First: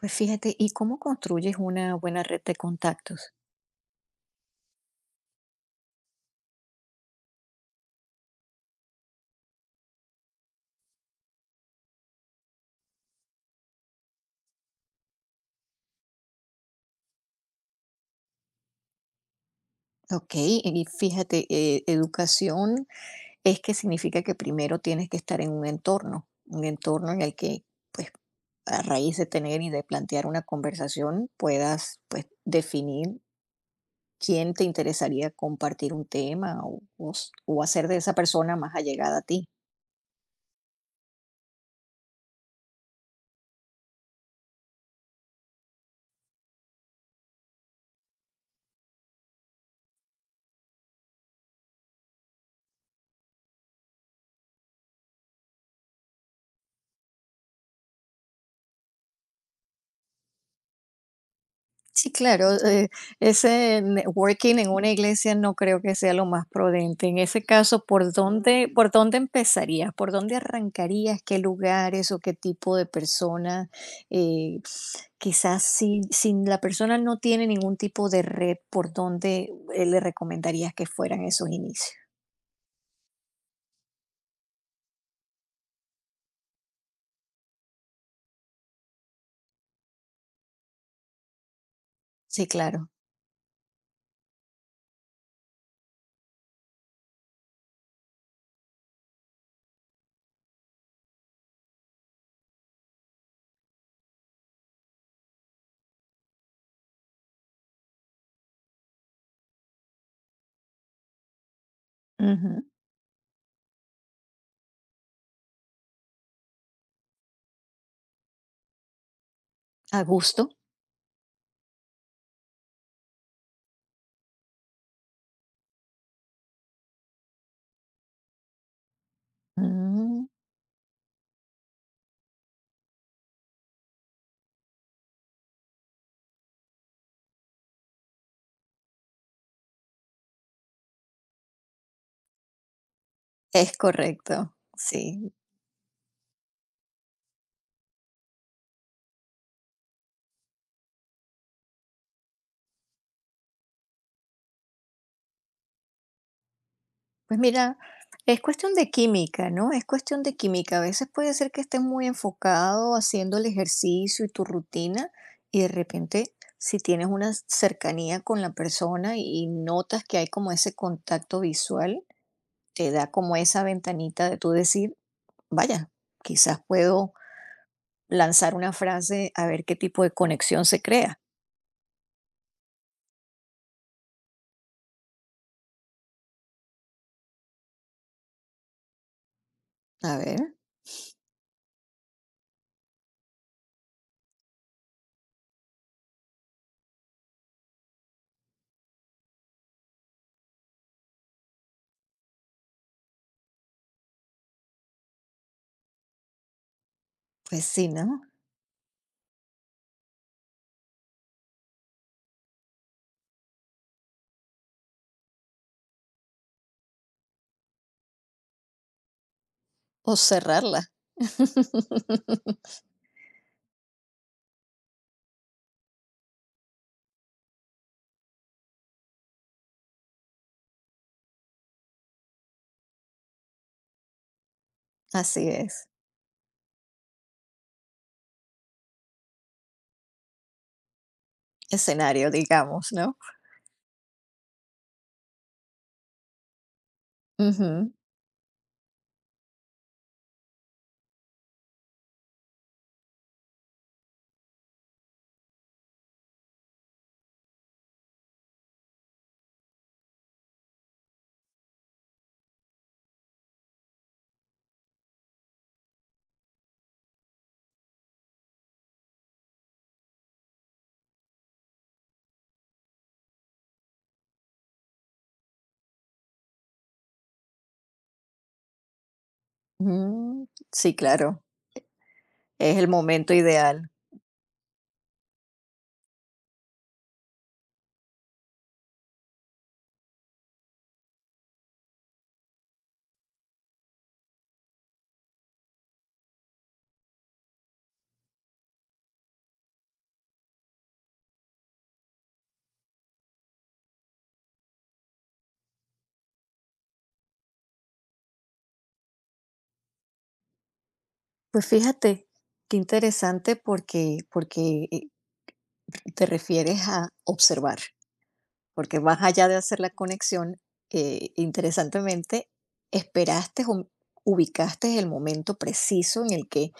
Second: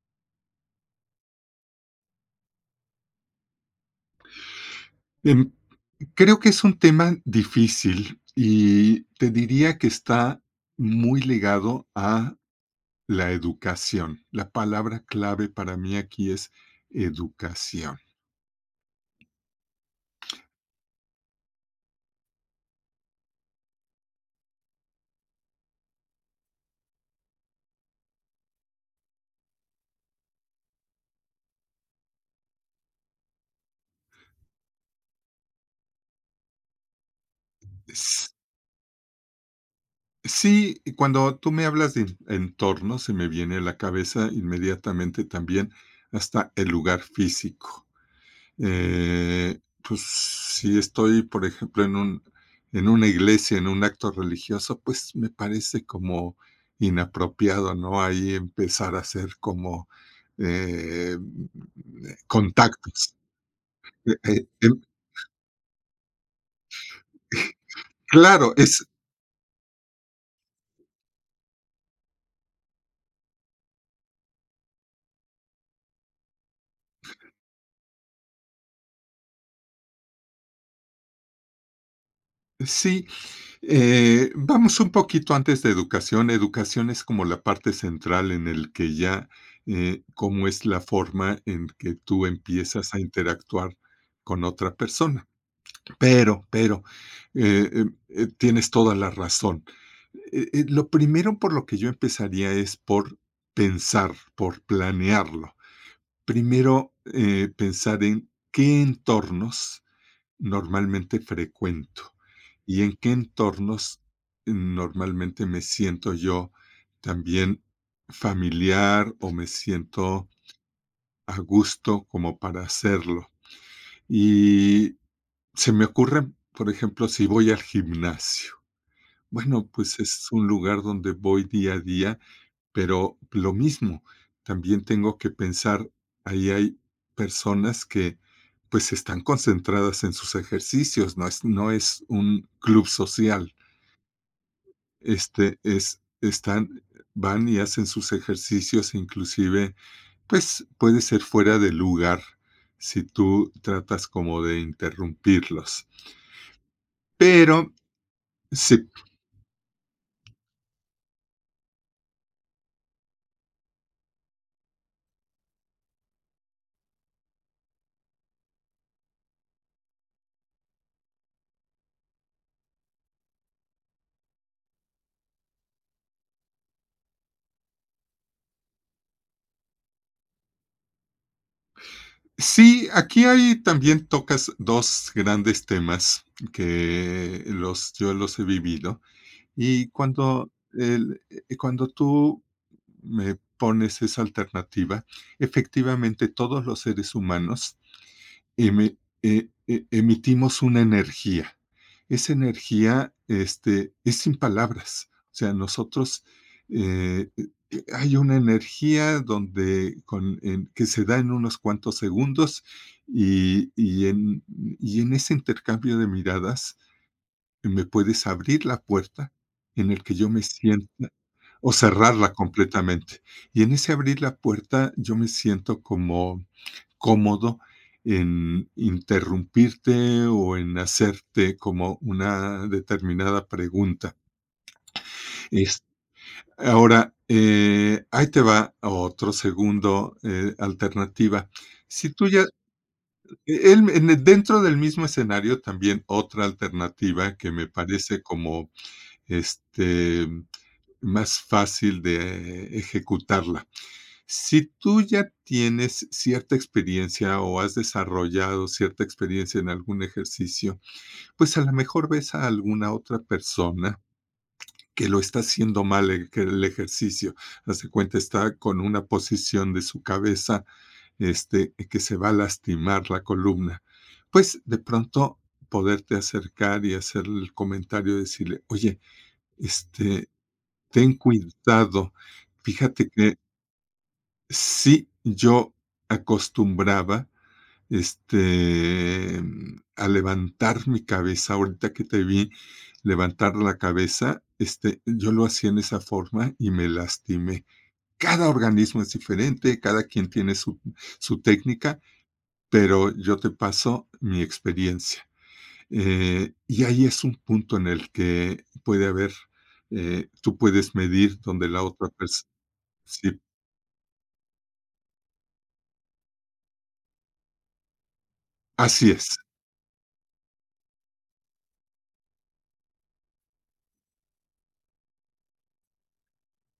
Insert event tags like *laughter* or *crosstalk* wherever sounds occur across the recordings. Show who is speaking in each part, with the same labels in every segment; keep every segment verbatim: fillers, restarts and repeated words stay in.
Speaker 1: Pues fíjate, ¿y cómo construyes una buena red de contactos?
Speaker 2: Em, Creo que es un tema difícil y te diría que está muy ligado a la educación. La palabra clave para mí aquí es educación.
Speaker 1: Ok, y fíjate, eh, educación es que significa que primero tienes que estar en un entorno, un entorno en el que, pues, a raíz de tener y de plantear una conversación, puedas, pues, definir quién te interesaría compartir un tema o, o s- o hacer de esa
Speaker 2: S-
Speaker 1: persona más allegada a ti.
Speaker 2: Sí, y cuando tú me hablas de en- entorno, se me viene a la cabeza inmediatamente también hasta el lugar físico. Eh, pues, si estoy, por ejemplo, en un en una iglesia, en un acto religioso, pues, me parece como inapropiado, ¿no? Ahí empezar a hacer como, eh,
Speaker 1: Sí, claro, eh,
Speaker 2: contactos.
Speaker 1: ese
Speaker 2: Eh eh,
Speaker 1: networking en
Speaker 2: em
Speaker 1: una iglesia no creo que sea lo más prudente. En ese caso, ¿por
Speaker 2: claro,
Speaker 1: dónde,
Speaker 2: es
Speaker 1: ¿por dónde empezarías? ¿Por dónde arrancarías? ¿Qué lugares o qué tipo de personas? Eh, quizás si, si la persona no tiene ningún tipo de red, ¿por dónde eh, le recomendarías que fueran esos inicios?
Speaker 2: sí, eh, vamos un poquito antes de educación. Educación es como la parte central en el que ya, eh, cómo es la forma en que tú
Speaker 1: Sí, claro.
Speaker 2: empiezas a interactuar con otra persona. Pero, pero, eh, em, eh, tienes toda la razón. Eh, eh, lo primero por lo que yo empezaría es por pensar, por planearlo. Primero, eh, pensar en qué entornos normalmente frecuento
Speaker 1: Ujú.
Speaker 2: y en qué entornos normalmente me siento yo también familiar o me
Speaker 1: A
Speaker 2: siento
Speaker 1: gusto.
Speaker 2: a gusto como para hacerlo. Y se me ocurren, por ejemplo, si voy al gimnasio. Bueno, pues
Speaker 1: Mm,
Speaker 2: es un lugar donde voy día a día, pero lo mismo, también tengo que pensar, ahí hay personas que, pues, están concentradas en sus ejercicios, no es no es un club social.
Speaker 1: es correcto, sí.
Speaker 2: Este, es están van y hacen sus ejercicios, inclusive, pues, puede ser fuera de lugar si tú tratas como de interrumpirlos.
Speaker 1: Pues
Speaker 2: Pero
Speaker 1: mira, es cuestión
Speaker 2: si
Speaker 1: de química, ¿no? Es cuestión de química. A veces puede ser que estés muy enfocado haciendo el ejercicio y tu rutina y de repente si tienes una cercanía con la persona y notas que hay como ese contacto visual, te da como esa ventanita de tú decir, vaya, quizás puedo lanzar una frase a ver qué tipo de conexión se crea.
Speaker 2: sí, aquí hay también tocas dos grandes temas que los yo los he vivido. Y
Speaker 1: A
Speaker 2: cuando
Speaker 1: ver,
Speaker 2: el eh, cuando tú me pones esa alternativa, efectivamente, todos los seres humanos eme- e- e- emitimos una energía. Esa energía este, es sin palabras. O sea, nosotros eh, eh,
Speaker 1: pues
Speaker 2: eh,
Speaker 1: sí,
Speaker 2: hay
Speaker 1: ¿no?
Speaker 2: una energía donde con- en- que se da en unos cuantos segundos y, y en, y en ese intercambio de miradas eh, me puedes abrir la puerta en el que
Speaker 1: O
Speaker 2: yo me
Speaker 1: cerrarla.
Speaker 2: sienta o cerrarla
Speaker 1: *laughs*
Speaker 2: completamente. Y en ese abrir la puerta yo me siento como cómodo en interrumpirte o en hacerte como una determinada pregunta.
Speaker 1: Así
Speaker 2: Es
Speaker 1: es.
Speaker 2: ahora, eh, ahí te va otro segundo, eh, alternativa. Si tú
Speaker 1: Escenario,
Speaker 2: ya
Speaker 1: digamos, ¿no?
Speaker 2: e-, él en el dentro del mismo escenario, también otra alternativa que me
Speaker 1: Ujú,
Speaker 2: parece como, este, más fácil de ejecutarla. Si tú ya tienes cierta experiencia o has desarrollado cierta experiencia en algún ejercicio, pues a lo mejor ves a alguna otra persona que lo está haciendo mal el que el ejercicio. Hace cuenta, está con una posición de su cabeza, este, que se va a lastimar la columna. Pues de pronto poderte acercar y hacer el comentario, decirle, oye, este,
Speaker 1: ujú. Sí,
Speaker 2: ten
Speaker 1: claro,
Speaker 2: cuidado.
Speaker 1: es el
Speaker 2: Fíjate
Speaker 1: momento
Speaker 2: que
Speaker 1: ideal.
Speaker 2: sí, yo acostumbraba, este, mm, a levantar mi cabeza, ahorita que te vi levantar la cabeza, este, yo lo hacía en esa forma y me lastimé. Cada organismo es diferente, cada quien tiene su su técnica, pero yo te paso mi experiencia. Eh, y ahí es un punto en el que puede haber, eh, tú puedes medir
Speaker 1: Pues
Speaker 2: donde la otra
Speaker 1: fíjate,
Speaker 2: persona.
Speaker 1: qué
Speaker 2: Sí,
Speaker 1: interesante porque porque, eh, te refieres a observar, porque
Speaker 2: así
Speaker 1: más
Speaker 2: es.
Speaker 1: allá de hacer la conexión, eh, interesantemente, esperaste o ubicaste el momento preciso en el que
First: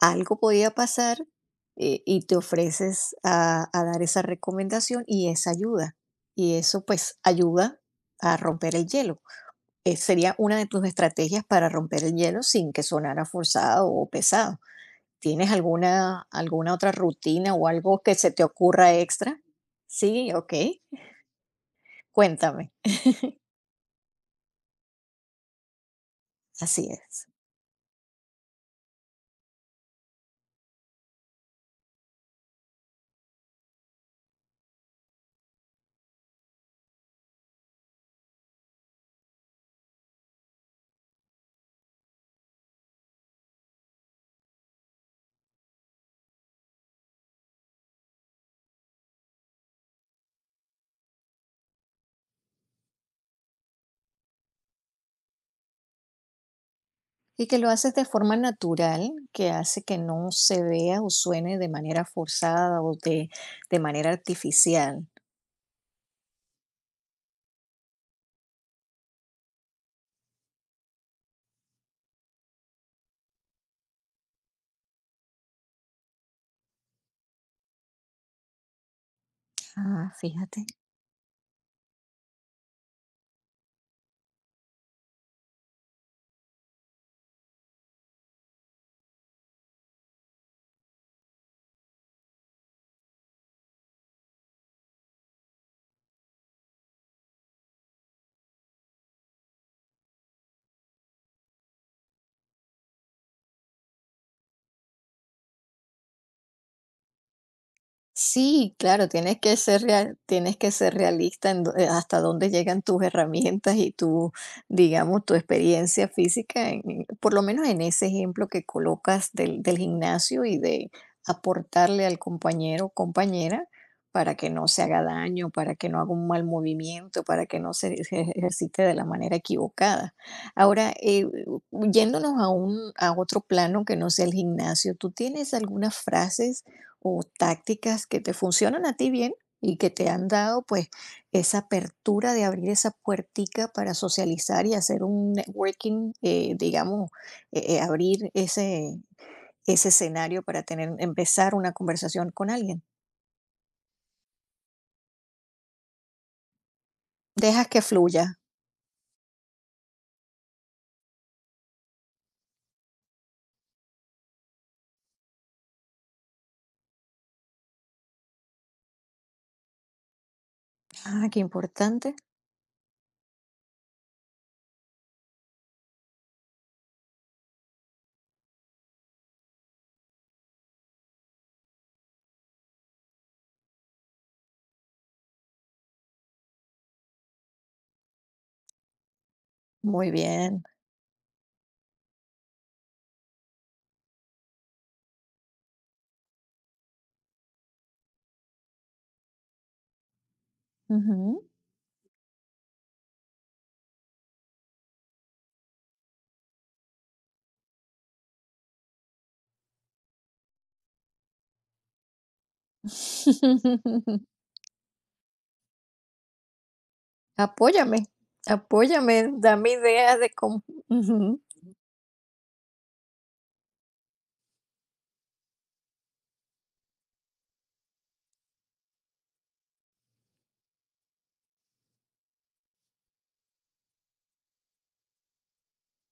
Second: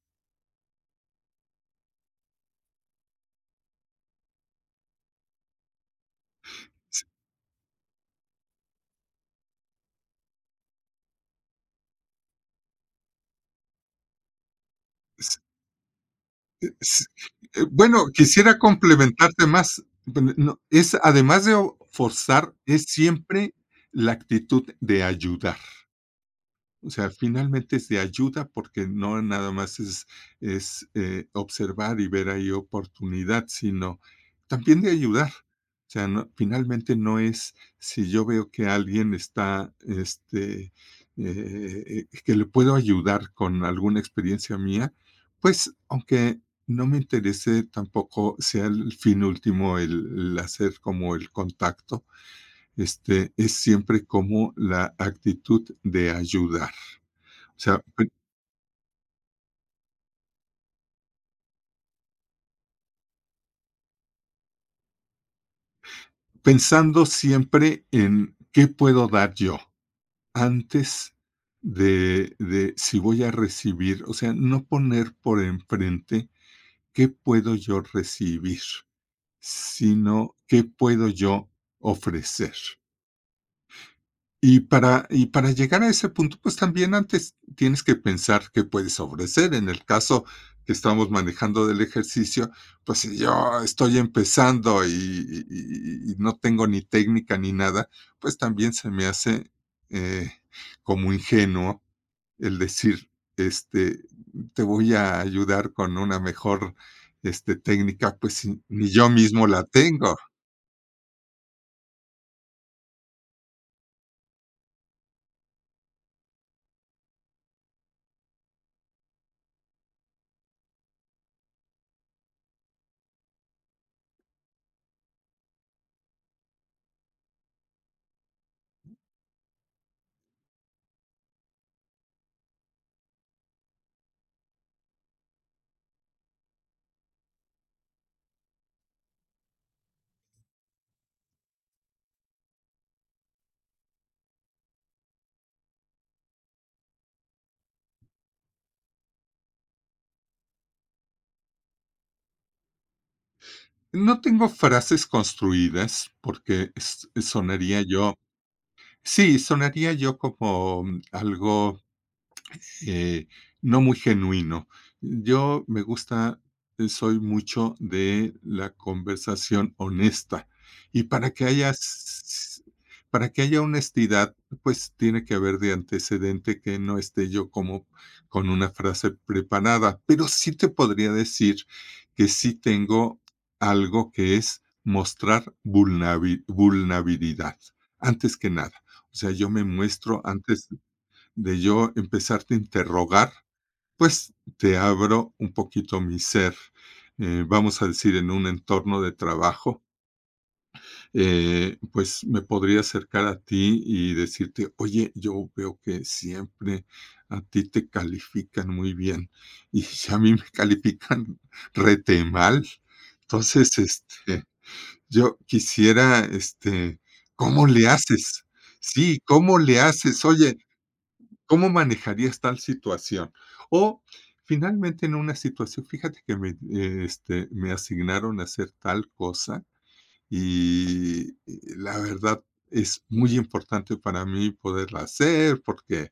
Speaker 1: algo podía pasar, eh, y te ofreces a a dar esa recomendación y esa ayuda, y eso, pues, ayuda a romper el hielo. Eh, sería una de tus estrategias para romper el hielo sin que sonara forzado o pesado. ¿Tienes alguna, alguna otra
Speaker 2: S-
Speaker 1: rutina
Speaker 2: eh,
Speaker 1: o algo
Speaker 2: Bueno,
Speaker 1: que se te
Speaker 2: quisiera
Speaker 1: ocurra extra?
Speaker 2: complementarte más.
Speaker 1: Sí,
Speaker 2: Pero
Speaker 1: ok.
Speaker 2: no, es además de o- forzar,
Speaker 1: Cuéntame.
Speaker 2: es siempre la actitud de ayudar.
Speaker 1: Así
Speaker 2: O sea,
Speaker 1: es.
Speaker 2: finalmente es de ayuda porque no nada más es es, eh, observar y ver ahí oportunidad, sino también de ayudar. O sea, no finalmente no es si yo veo que alguien está, este, eh, eh, que le puedo ayudar con alguna experiencia mía, pues, aunque no me interese tampoco sea el fin último el el hacer como el contacto, este, es siempre como la actitud de ayudar.
Speaker 1: Y
Speaker 2: O
Speaker 1: que lo
Speaker 2: sea,
Speaker 1: haces
Speaker 2: pe
Speaker 1: de forma natural, que hace que no se vea o suene de manera forzada o de, de manera artificial.
Speaker 2: pensando siempre en qué puedo dar yo antes de de si voy a recibir, o sea, no poner por enfrente qué puedo yo recibir,
Speaker 1: Ah,
Speaker 2: sino qué
Speaker 1: fíjate.
Speaker 2: puedo yo ofrecer. Y para y para llegar a ese punto, pues, también antes tienes que pensar qué puedes ofrecer. En el caso que estamos manejando del ejercicio, pues, si yo estoy empezando y y y y no tengo ni técnica ni nada, pues, también se me hace, eh, como ingenuo el decir, este, te voy a ayudar con una mejor, este, técnica, pues, si
Speaker 1: Sí,
Speaker 2: ni
Speaker 1: claro,
Speaker 2: yo
Speaker 1: tienes
Speaker 2: mismo
Speaker 1: que
Speaker 2: la
Speaker 1: ser
Speaker 2: tengo.
Speaker 1: real, tienes que ser realista en do- eh, hasta dónde llegan tus herramientas y tu, digamos, tu experiencia física, en- por lo menos en ese ejemplo que colocas del, del gimnasio y de aportarle al compañero o compañera para que no se haga daño, para que no haga un mal movimiento, para que no se ej- ejercite de la manera equivocada. Ahora, eh, yéndonos a un, a otro plano que no sea el gimnasio, ¿tú tienes algunas frases o tácticas que te funcionan a ti bien y que te han dado pues esa apertura de abrir esa puertica para socializar y hacer un networking, eh, digamos, eh, eh, abrir ese, ese escenario para tener, empezar una conversación con alguien.
Speaker 2: No tengo frases construidas porque s
Speaker 1: Dejas que
Speaker 2: sonaría yo
Speaker 1: fluya.
Speaker 2: sí, sonaría yo como mm, algo eh, no muy genuino. Yo me gusta, eh, soy mucho de la conversación honesta. Y
Speaker 1: Ah,
Speaker 2: para
Speaker 1: qué
Speaker 2: que haya,
Speaker 1: importante.
Speaker 2: s- para que haya honestidad, pues tiene que haber de antecedente que no esté yo como con una frase preparada. Pero sí te podría decir que sí tengo algo que es mostrar vulnerabi- vulnerabilidad, antes que nada. O sea, yo me
Speaker 1: Muy
Speaker 2: muestro
Speaker 1: bien.
Speaker 2: antes de yo empezarte a interrogar, pues te abro un poquito mi ser. Eh, vamos a decir, en un entorno de trabajo,
Speaker 1: Ujú.
Speaker 2: eh, pues me podría acercar a ti y decirte, oye, yo veo que siempre a ti te califican muy bien y *laughs* a mí me califican rete mal. Entonces,
Speaker 1: *laughs*
Speaker 2: este, yo quisiera, este, ¿cómo le
Speaker 1: Apóyame,
Speaker 2: haces?
Speaker 1: apóyame,
Speaker 2: Sí, ¿cómo
Speaker 1: dame
Speaker 2: le
Speaker 1: ideas
Speaker 2: haces?
Speaker 1: de
Speaker 2: Oye,
Speaker 1: cómo. Ujú.
Speaker 2: ¿cómo manejarías tal situación? O finalmente en una situación, fíjate que me, eh, este, me asignaron a hacer tal cosa y y la verdad es muy importante para mí poderla hacer porque,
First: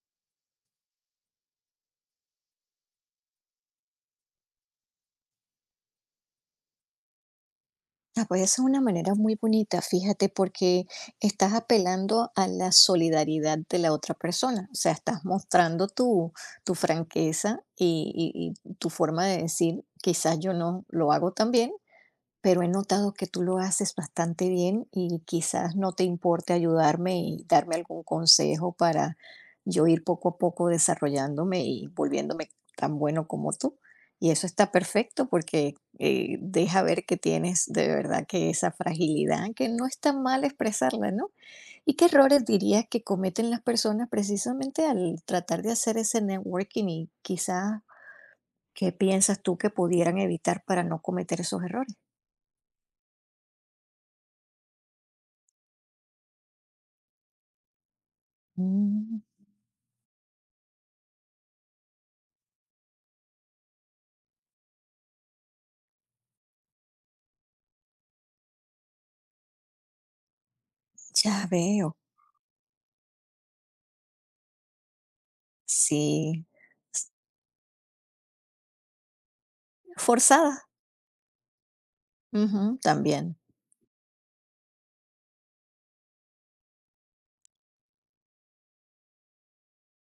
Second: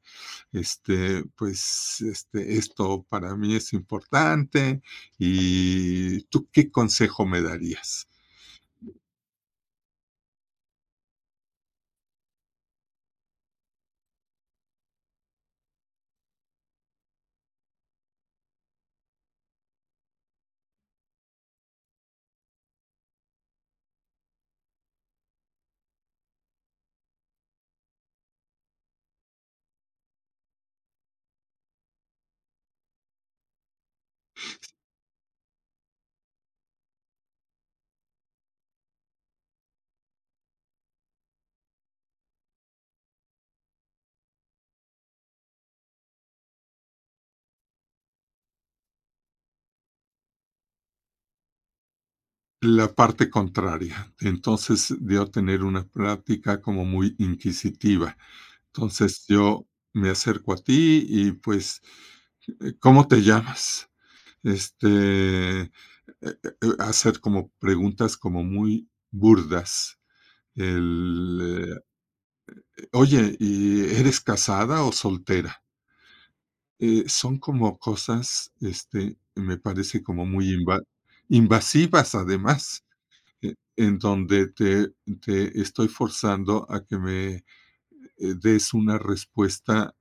Speaker 2: este, pues, este, esto para mí es importante. ¿Y tú qué consejo me darías?
Speaker 1: Ah, pues esa es una manera muy bonita, fíjate, porque estás apelando a la solidaridad de la otra persona, o sea, estás mostrando tu, tu franqueza y, y- y tu forma de decir, quizás yo no lo hago tan bien, pero he notado que tú lo haces bastante bien y quizás no te importe ayudarme y darme algún consejo para yo ir poco a poco desarrollándome y volviéndome tan bueno como tú. Y eso está perfecto porque eh, deja ver que tienes de verdad que esa fragilidad, que no es tan mal expresarla, ¿no? ¿Y qué errores dirías que cometen las personas precisamente al tratar de hacer ese networking y quizás qué piensas tú que pudieran evitar para no cometer esos errores?
Speaker 2: La parte contraria. Entonces, de tener una práctica como muy inquisitiva.
Speaker 1: Mm.
Speaker 2: Entonces, yo me acerco a ti y, pues, eh, ¿cómo te llamas? Este, eh eh eh, hacer como preguntas como muy burdas.
Speaker 1: Ya
Speaker 2: El,
Speaker 1: veo.
Speaker 2: eh, oye, ¿y eres casada o soltera?
Speaker 1: Sí.
Speaker 2: Eh,
Speaker 1: S
Speaker 2: son como cosas, este, me parece como muy
Speaker 1: Forzada.
Speaker 2: inva invasivas,
Speaker 1: Ujú,
Speaker 2: además,
Speaker 1: también.
Speaker 2: eh, en donde te te estoy forzando a que me, eh, des una respuesta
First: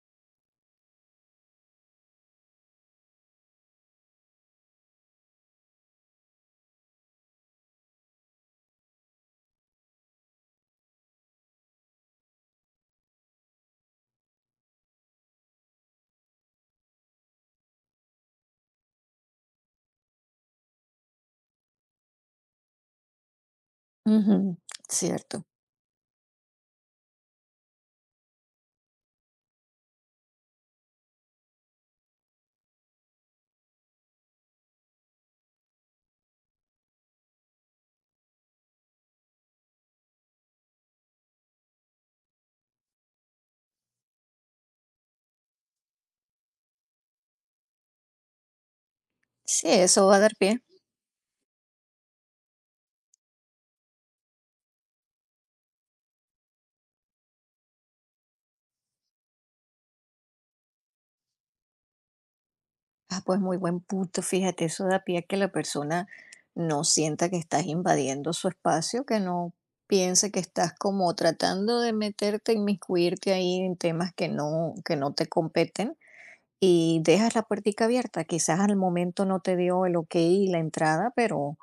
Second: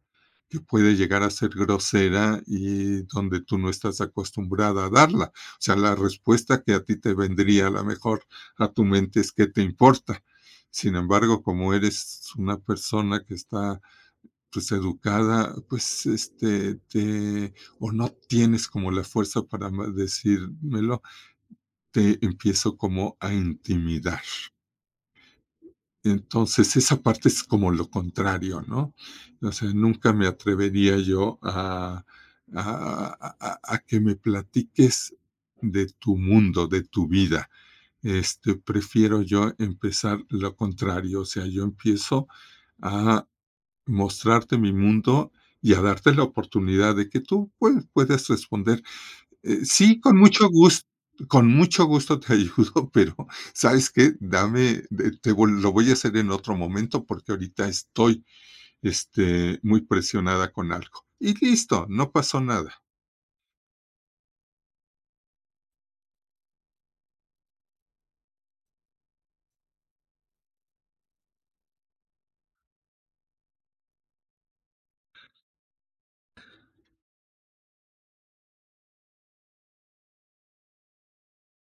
Speaker 2: que puede llegar a ser grosera y donde tú no estás acostumbrada a darla. O sea, la respuesta que a ti te vendría a la mejor a tu mente es ¿qué te importa? Sin embargo, como eres una persona que está pues educada, pues este te o no tienes como la fuerza para ma- decírmelo, te empiezo como a intimidar.
Speaker 1: Ujú, cierto.
Speaker 2: Entonces, esa parte es como lo contrario, ¿no? O sea, nunca me atrevería yo a a a a a que me platiques de tu mundo, de tu vida. Este, prefiero yo empezar lo contrario, o sea, yo empiezo a mostrarte mi mundo y a darte la oportunidad de que tú, pues, puedes responder. Eh,
Speaker 1: Sí,
Speaker 2: sí,
Speaker 1: eso va
Speaker 2: con
Speaker 1: a dar
Speaker 2: mucho
Speaker 1: pie.
Speaker 2: gusto, con mucho gusto te *laughs* ayudo, pero, ¿sabes qué? Dame, de te vol lo voy a hacer en otro momento, porque ahorita estoy, este, muy presionada con algo. Y listo, no pasó nada.
Speaker 1: Ah, pues muy buen punto, fíjate, eso da pie a que la persona no sienta que estás invadiendo su espacio, que no piense que estás como tratando de meterte, inmiscuirte ahí en temas que no que no te competen, y dejas la puertica abierta. Quizás al momento no te dio el okey, la entrada, pero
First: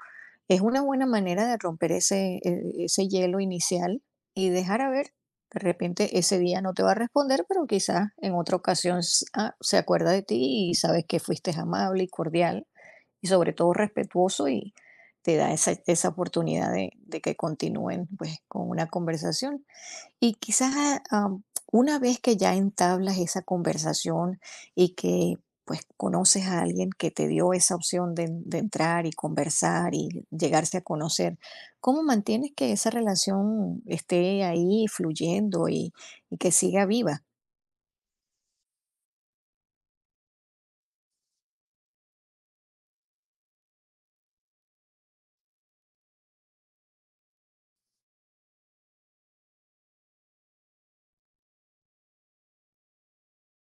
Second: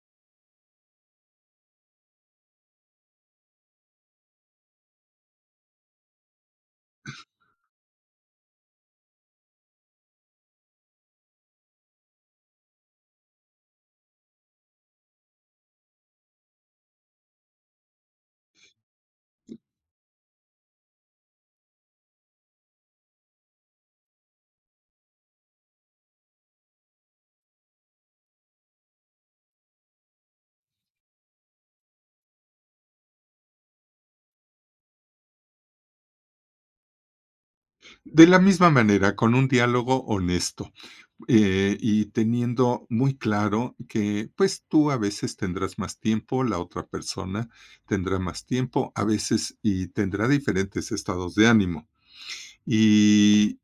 Speaker 1: es una buena manera de romper ese, eh, ese hielo inicial y dejar a ver. De repente ese día no te va a responder, pero quizás en otra ocasión s- ah, se acuerda de ti y sabes que fuiste amable y cordial y sobre todo respetuoso y te da esa, esa oportunidad de, de que continúen pues con una conversación. Y quizás, ah, am, una vez que ya entablas esa conversación y que, pues, conoces a alguien que te dio esa opción de de entrar y conversar y llegarse a conocer, ¿cómo mantienes que esa relación esté ahí fluyendo y y que siga viva?
Speaker 2: De la misma manera, con un diálogo honesto, eh, y teniendo muy claro que, pues, tú a veces tendrás más tiempo, la otra persona tendrá más tiempo, a veces y tendrá diferentes estados de ánimo. Y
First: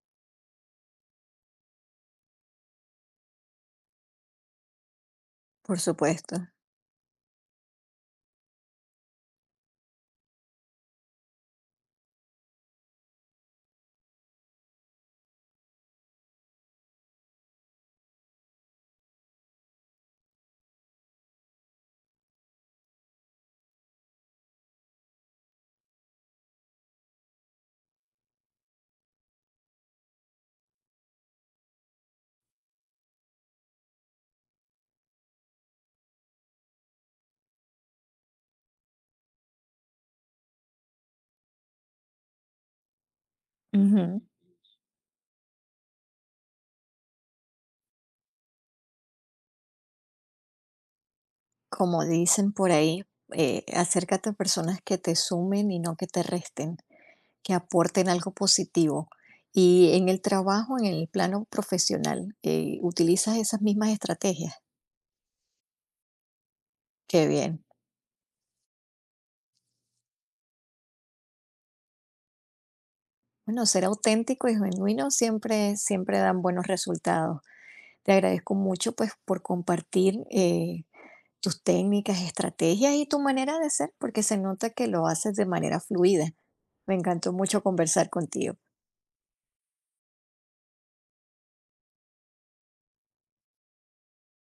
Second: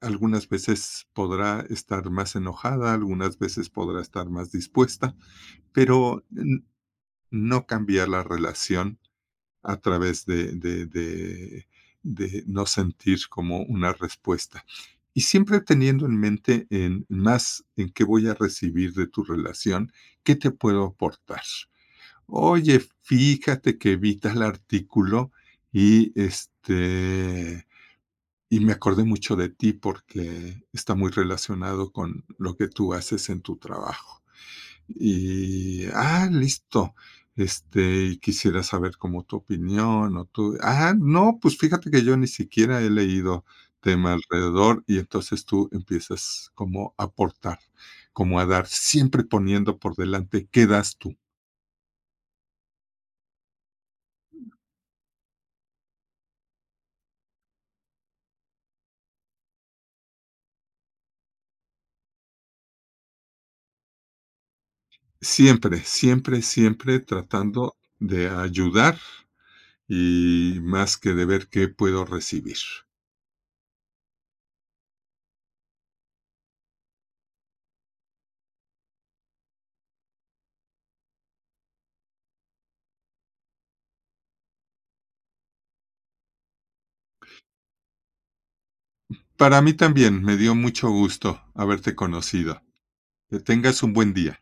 Speaker 2: algunas veces podrá estar más enojada, algunas veces podrá estar más dispuesta,
Speaker 1: Por
Speaker 2: pero
Speaker 1: supuesto.
Speaker 2: n- no cambia la relación a través de, de- de- de no sentir como una respuesta. Y siempre teniendo en mente en más en qué voy a recibir de tu relación, qué te puedo aportar. Oye, fíjate que vi tal artículo y este y me acordé mucho de ti porque está muy relacionado con lo que tú haces en tu trabajo. Y, ah, listo. Este, y quisiera saber como tu opinión o tú, ah, no, pues fíjate que yo ni siquiera he leído tema alrededor y entonces tú empiezas como a aportar, como a dar, siempre poniendo por delante qué das tú.
Speaker 1: Como dicen por ahí, eh, acércate a personas que te sumen y no que te resten, que aporten algo positivo. Y en el trabajo, en el plano profesional, eh, utilizas esas mismas estrategias.
Speaker 2: Siempre, siempre, siempre
Speaker 1: Qué bien.
Speaker 2: tratando de ayudar y más que de ver qué puedo recibir.
Speaker 1: Bueno, ser auténtico y genuino siempre, siempre dan buenos resultados. Te agradezco mucho, pues, por compartir eh, tus técnicas, estrategias y tu manera de ser, porque se nota que lo haces de manera fluida. Me encantó mucho conversar contigo.
Speaker 2: Para mí también me dio mucho gusto haberte conocido. Que tengas un buen día.